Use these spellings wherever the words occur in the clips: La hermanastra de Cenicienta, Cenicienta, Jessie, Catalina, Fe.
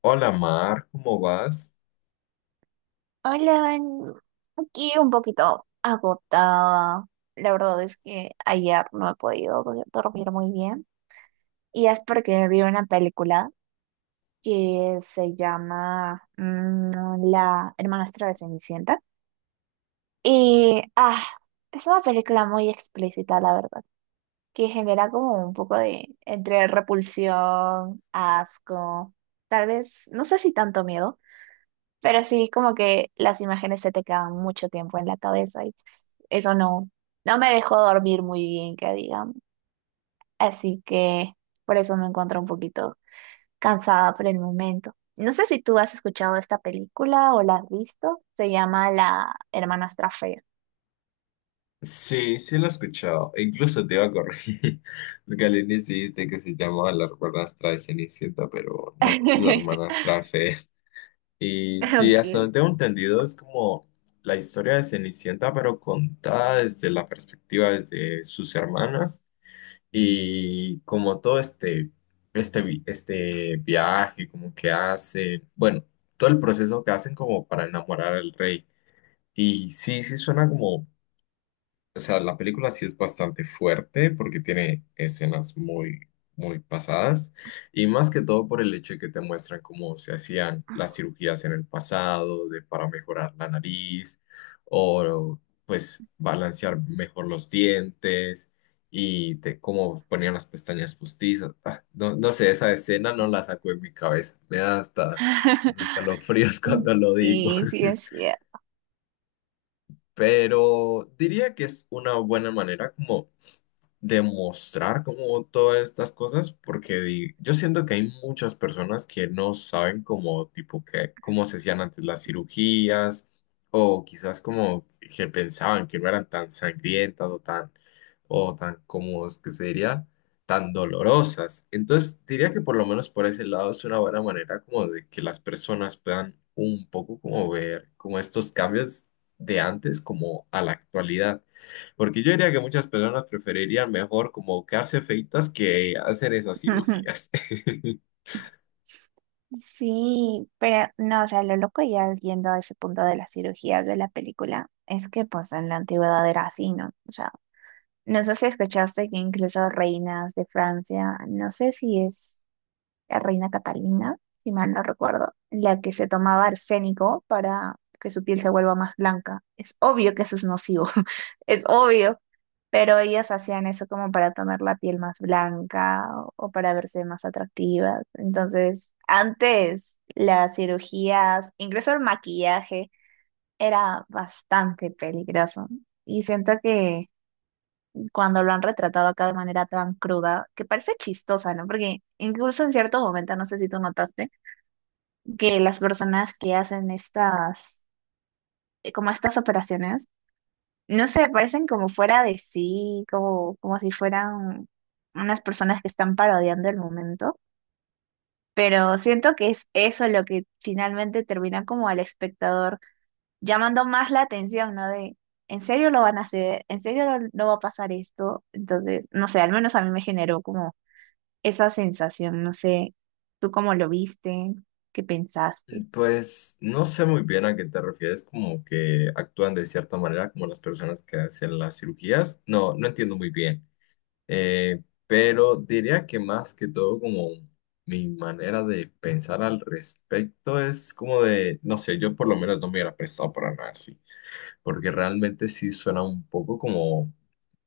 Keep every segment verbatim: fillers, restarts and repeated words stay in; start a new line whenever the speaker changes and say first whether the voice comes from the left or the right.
left: Hola Mar, ¿cómo vas?
right: Hola, Van. Aquí un poquito agotada. La verdad es que ayer no he podido do- dormir muy bien. Y es porque vi una película que se llama mm, La hermanastra de Cenicienta. Y ah, es una película muy explícita, la verdad, que genera como un poco de entre repulsión, asco, tal vez, no sé si tanto miedo. Pero sí, como que las imágenes se te quedan mucho tiempo en la cabeza y pues, eso no, no me dejó dormir muy bien, que digamos. Así que por eso me encuentro un poquito cansada por el momento. No sé si tú has escuchado esta película o la has visto. Se llama La hermanastra fea.
left: Sí, sí lo he escuchado. E incluso te iba a corregir. Porque al inicio dijiste que se llamaba la hermanastra de Cenicienta, pero no, es la hermanastra de Fe. Y sí, hasta
right: Ok.
left: donde tengo entendido, es como la historia de Cenicienta, pero contada desde la perspectiva de sus hermanas. Y como todo este, este, vi- este viaje, como que hacen, bueno, todo el proceso que hacen como para enamorar al rey. Y sí, sí suena como. O sea, la película sí es bastante fuerte porque tiene escenas muy, muy pasadas y más que todo por el hecho de que te muestran cómo se hacían las cirugías en el pasado de, para mejorar la nariz o pues balancear mejor los dientes y te, cómo ponían las pestañas postizas. Ah, no, no sé, esa escena no la saco de mi cabeza. Me da hasta hasta escalofríos cuando lo digo.
right: sí, sí, es cierto.
left: Pero diría que es una buena manera como demostrar como todas estas cosas, porque di- yo siento que hay muchas personas que no saben como tipo que, cómo se hacían antes las cirugías, o quizás como que pensaban que no eran tan sangrientas o tan, o tan, como es que se diría, tan dolorosas. Entonces diría que por lo menos por ese lado es una buena manera como de que las personas puedan un poco como ver como estos cambios de antes como a la actualidad. Porque yo diría que muchas personas preferirían mejor como quedarse feitas que hacer esas cirugías.
right: Sí, pero no, o sea, lo loco ya yendo a ese punto de las cirugías de la película es que pues en la antigüedad era así, ¿no? O sea, no sé si escuchaste que incluso reinas de Francia, no sé si es la reina Catalina, si mal no recuerdo, la que se tomaba arsénico para que su piel se vuelva más blanca. Es obvio que eso es nocivo, es obvio, pero ellas hacían eso como para tener la piel más blanca o, o para verse más atractivas. Entonces, antes las cirugías, incluso el maquillaje, era bastante peligroso. Y siento que cuando lo han retratado acá de manera tan cruda, que parece chistosa, ¿no? Porque incluso en cierto momento, no sé si tú notaste, que las personas que hacen estas, eh, como estas operaciones, no sé, parecen como fuera de sí, como, como si fueran unas personas que están parodiando el momento. Pero siento que es eso lo que finalmente termina como al espectador llamando más la atención, ¿no? De, ¿en serio lo van a hacer? ¿En serio no no va a pasar esto? Entonces, no sé, al menos a mí me generó como esa sensación. No sé, ¿tú cómo lo viste? ¿Qué pensaste?
left: Pues no sé muy bien a qué te refieres, como que actúan de cierta manera como las personas que hacen las cirugías. No, no entiendo muy bien. Eh, pero diría que más que todo como mi manera de pensar al respecto es como de, no sé, yo por lo menos no me hubiera prestado para nada así, porque realmente sí suena un poco como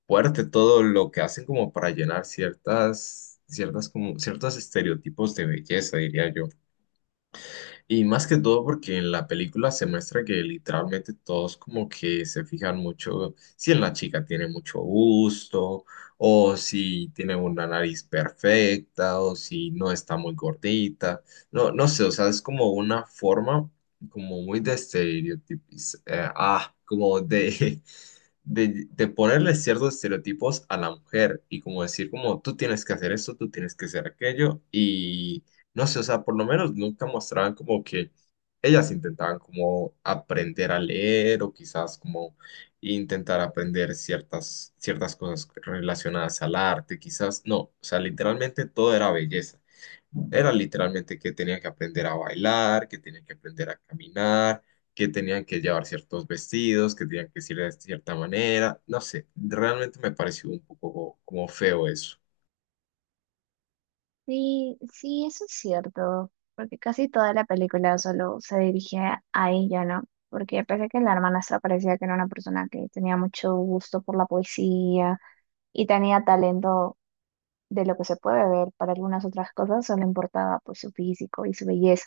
left: fuerte todo lo que hacen como para llenar ciertas, ciertas como, ciertos estereotipos de belleza, diría yo. Y más que todo porque en la película se muestra que literalmente todos como que se fijan mucho si en la chica tiene mucho gusto, o si tiene una nariz perfecta, o si no está muy gordita. No, no sé, o sea, es como una forma como muy de estereotipos, ah, como de de, de ponerle ciertos estereotipos a la mujer y como decir como tú tienes que hacer esto, tú tienes que hacer aquello y no sé, o sea, por lo menos nunca mostraban como que ellas intentaban como aprender a leer o quizás como intentar aprender ciertas, ciertas cosas relacionadas al arte, quizás no, o sea, literalmente todo era belleza. Era literalmente que tenía que aprender a bailar, que tenía que aprender a caminar, que tenían que llevar ciertos vestidos, que tenían que ir de cierta manera, no sé, realmente me pareció un poco como feo eso.
right: Sí, sí, eso es cierto, porque casi toda la película solo se dirigía a ella, ¿no? Porque pese a que la hermanastra parecía que era una persona que tenía mucho gusto por la poesía y tenía talento de lo que se puede ver para algunas otras cosas, solo importaba pues su físico y su belleza.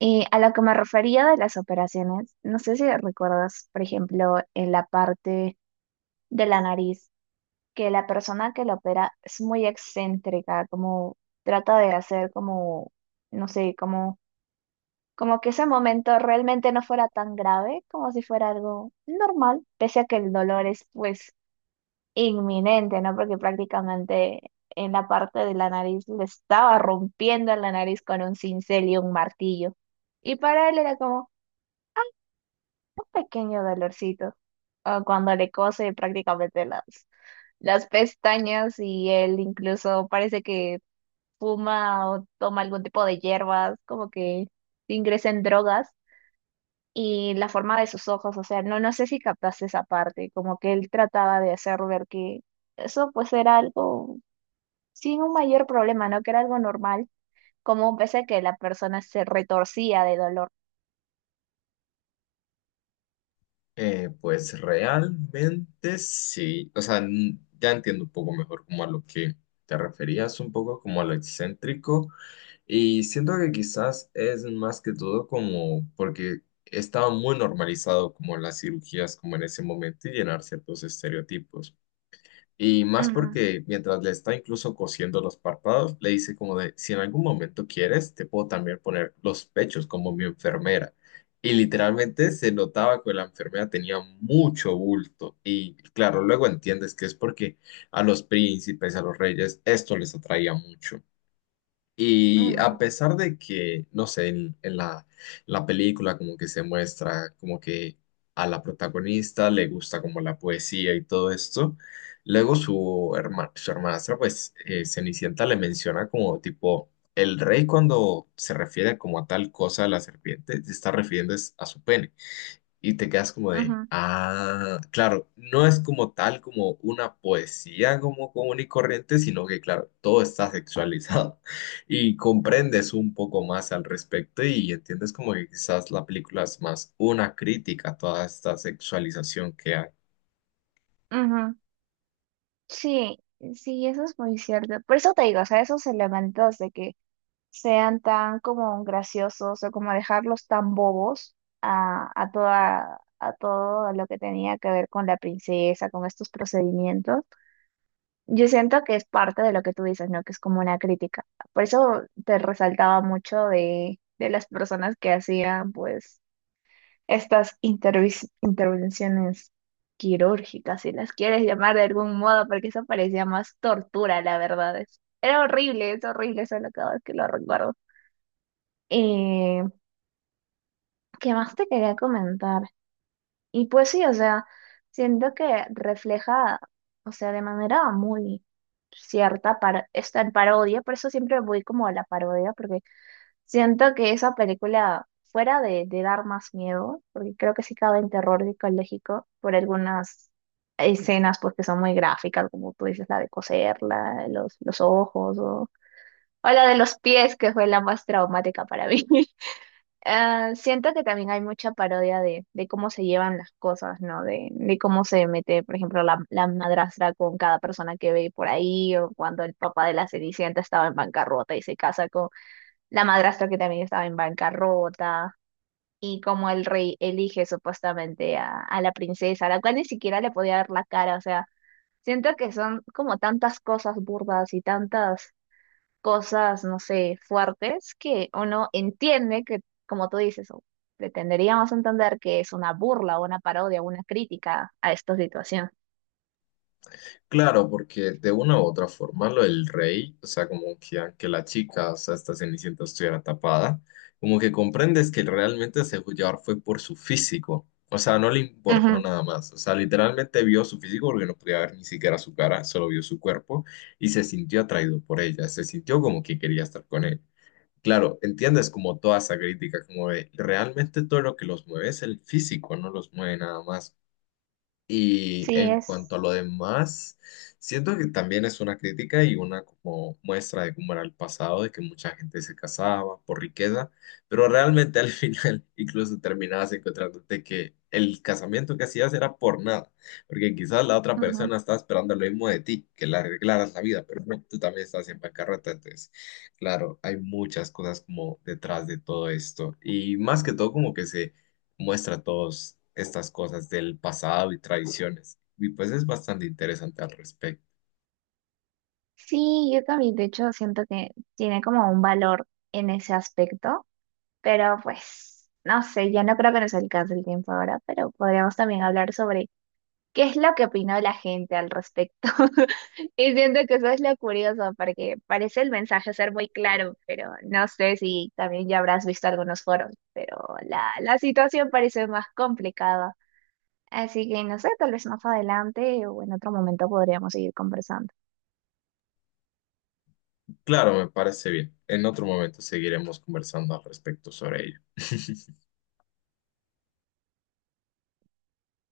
right: Y a lo que me refería de las operaciones, no sé si recuerdas, por ejemplo, en la parte de la nariz que la persona que lo opera es muy excéntrica, como trata de hacer como, no sé, como, como que ese momento realmente no fuera tan grave, como si fuera algo normal, pese a que el dolor es pues inminente, ¿no? Porque prácticamente en la parte de la nariz le estaba rompiendo la nariz con un cincel y un martillo. Y para él era como un pequeño dolorcito. O cuando le cose prácticamente las las pestañas y él incluso parece que fuma o toma algún tipo de hierbas, como que ingresa en drogas y la forma de sus ojos, o sea, no, no sé si captaste esa parte, como que él trataba de hacer ver que eso pues era algo sin un mayor problema, ¿no? Que era algo normal, como pese a que la persona se retorcía de dolor.
left: Eh, pues realmente sí, o sea, n- ya entiendo un poco mejor como a lo que te referías, un poco como a lo excéntrico, y siento que quizás es más que todo como porque estaba muy normalizado como las cirugías como en ese momento y llenar ciertos estereotipos. Y más
right: Ujú,
left: porque mientras le está incluso cosiendo los párpados, le dice como de, si en algún momento quieres, te puedo también poner los pechos como mi enfermera. Y literalmente se notaba que la enfermera tenía mucho bulto. Y claro, luego entiendes que es porque a los príncipes, a los reyes, esto les atraía mucho. Y a
right: ujú,
left: pesar de que, no sé, en, en la, la película como que se muestra como que a la protagonista le gusta como la poesía y todo esto, luego su, herma- su hermanastra, pues eh, Cenicienta le menciona como tipo, el rey cuando se refiere como a tal cosa a la serpiente, se está refiriendo es a su pene y te quedas como de,
right: ujú,
left: ah, claro, no es como tal como una poesía como común y corriente, sino que, claro, todo está sexualizado y comprendes un poco más al respecto y entiendes como que quizás la película es más una crítica a toda esta sexualización que hay.
right: ujú. Sí, sí, eso es muy cierto. Por eso te digo, o sea, esos elementos de que sean tan como graciosos o como dejarlos tan bobos a, a toda, a todo lo que tenía que ver con la princesa, con estos procedimientos. Yo siento que es parte de lo que tú dices, ¿no? Que es como una crítica. Por eso te resaltaba mucho de, de las personas que hacían, pues, estas intervis- intervenciones quirúrgicas, si las quieres llamar de algún modo, porque eso parecía más tortura, la verdad. Es- Era horrible, es horrible solo cada vez que lo recuerdo. ¿Qué más te quería comentar? Y pues sí, o sea, siento que refleja, o sea, de manera muy cierta para esta en parodia, por eso siempre voy como a la parodia, porque siento que esa película, fuera de, de dar más miedo, porque creo que sí cabe en terror psicológico por algunas escenas, porque son muy gráficas, como tú dices, la de coserla, los, los ojos, o, o la de los pies, que fue la más traumática para mí. Ah, siento que también hay mucha parodia de, de cómo se llevan las cosas, ¿no? De, de cómo se mete, por ejemplo, la, la madrastra con cada persona que ve por ahí, o cuando el papá de la Cenicienta estaba en bancarrota y se casa con la madrastra que también estaba en bancarrota, y cómo el rey elige supuestamente a, a la princesa, a la cual ni siquiera le podía ver la cara, o sea, siento que son como tantas cosas burdas y tantas cosas, no sé, fuertes que uno entiende que, como tú dices, o pretenderíamos entender que es una burla, o una parodia, o una crítica a esta situación.
left: Claro, porque de una u otra forma lo del rey, o sea, como que aunque la chica, o sea, esta Cenicienta estuviera tapada, como que comprendes que realmente se dejó llevar fue por su físico, o sea, no le importó
right: Ujú.
left: nada más, o sea, literalmente vio su físico porque no podía ver ni siquiera su cara, solo vio su cuerpo y se sintió atraído por ella, se sintió como que quería estar con él. Claro, entiendes como toda esa crítica, como de realmente todo lo que los mueve es el físico, no los mueve nada más. Y
right: Sí,
left: en cuanto a
right: es.
left: lo demás, siento que también es una crítica y una como muestra de cómo era el pasado, de que mucha gente se casaba por riqueza, pero realmente al final incluso terminabas encontrándote que el casamiento que hacías era por nada, porque quizás la otra
right: Ujú.
left: persona estaba esperando lo mismo de ti, que le arreglaras la vida, pero no, tú también estás en bancarrota, entonces, claro, hay muchas cosas como detrás de todo esto y más que todo como que se muestra todas estas cosas del pasado y tradiciones. Y pues es bastante interesante al respecto.
right: Sí, yo también, de hecho, siento que tiene como un valor en ese aspecto, pero pues, no sé, ya no creo que nos alcance el tiempo ahora, pero podríamos también hablar sobre qué es lo que opinó la gente al respecto. Y siento que eso es lo curioso, porque parece el mensaje ser muy claro, pero no sé si también ya habrás visto algunos foros, pero la, la situación parece más complicada. Así que no sé, tal vez más adelante o en otro momento podríamos seguir conversando.
left: Claro, me parece bien. En otro momento seguiremos conversando al respecto sobre ello.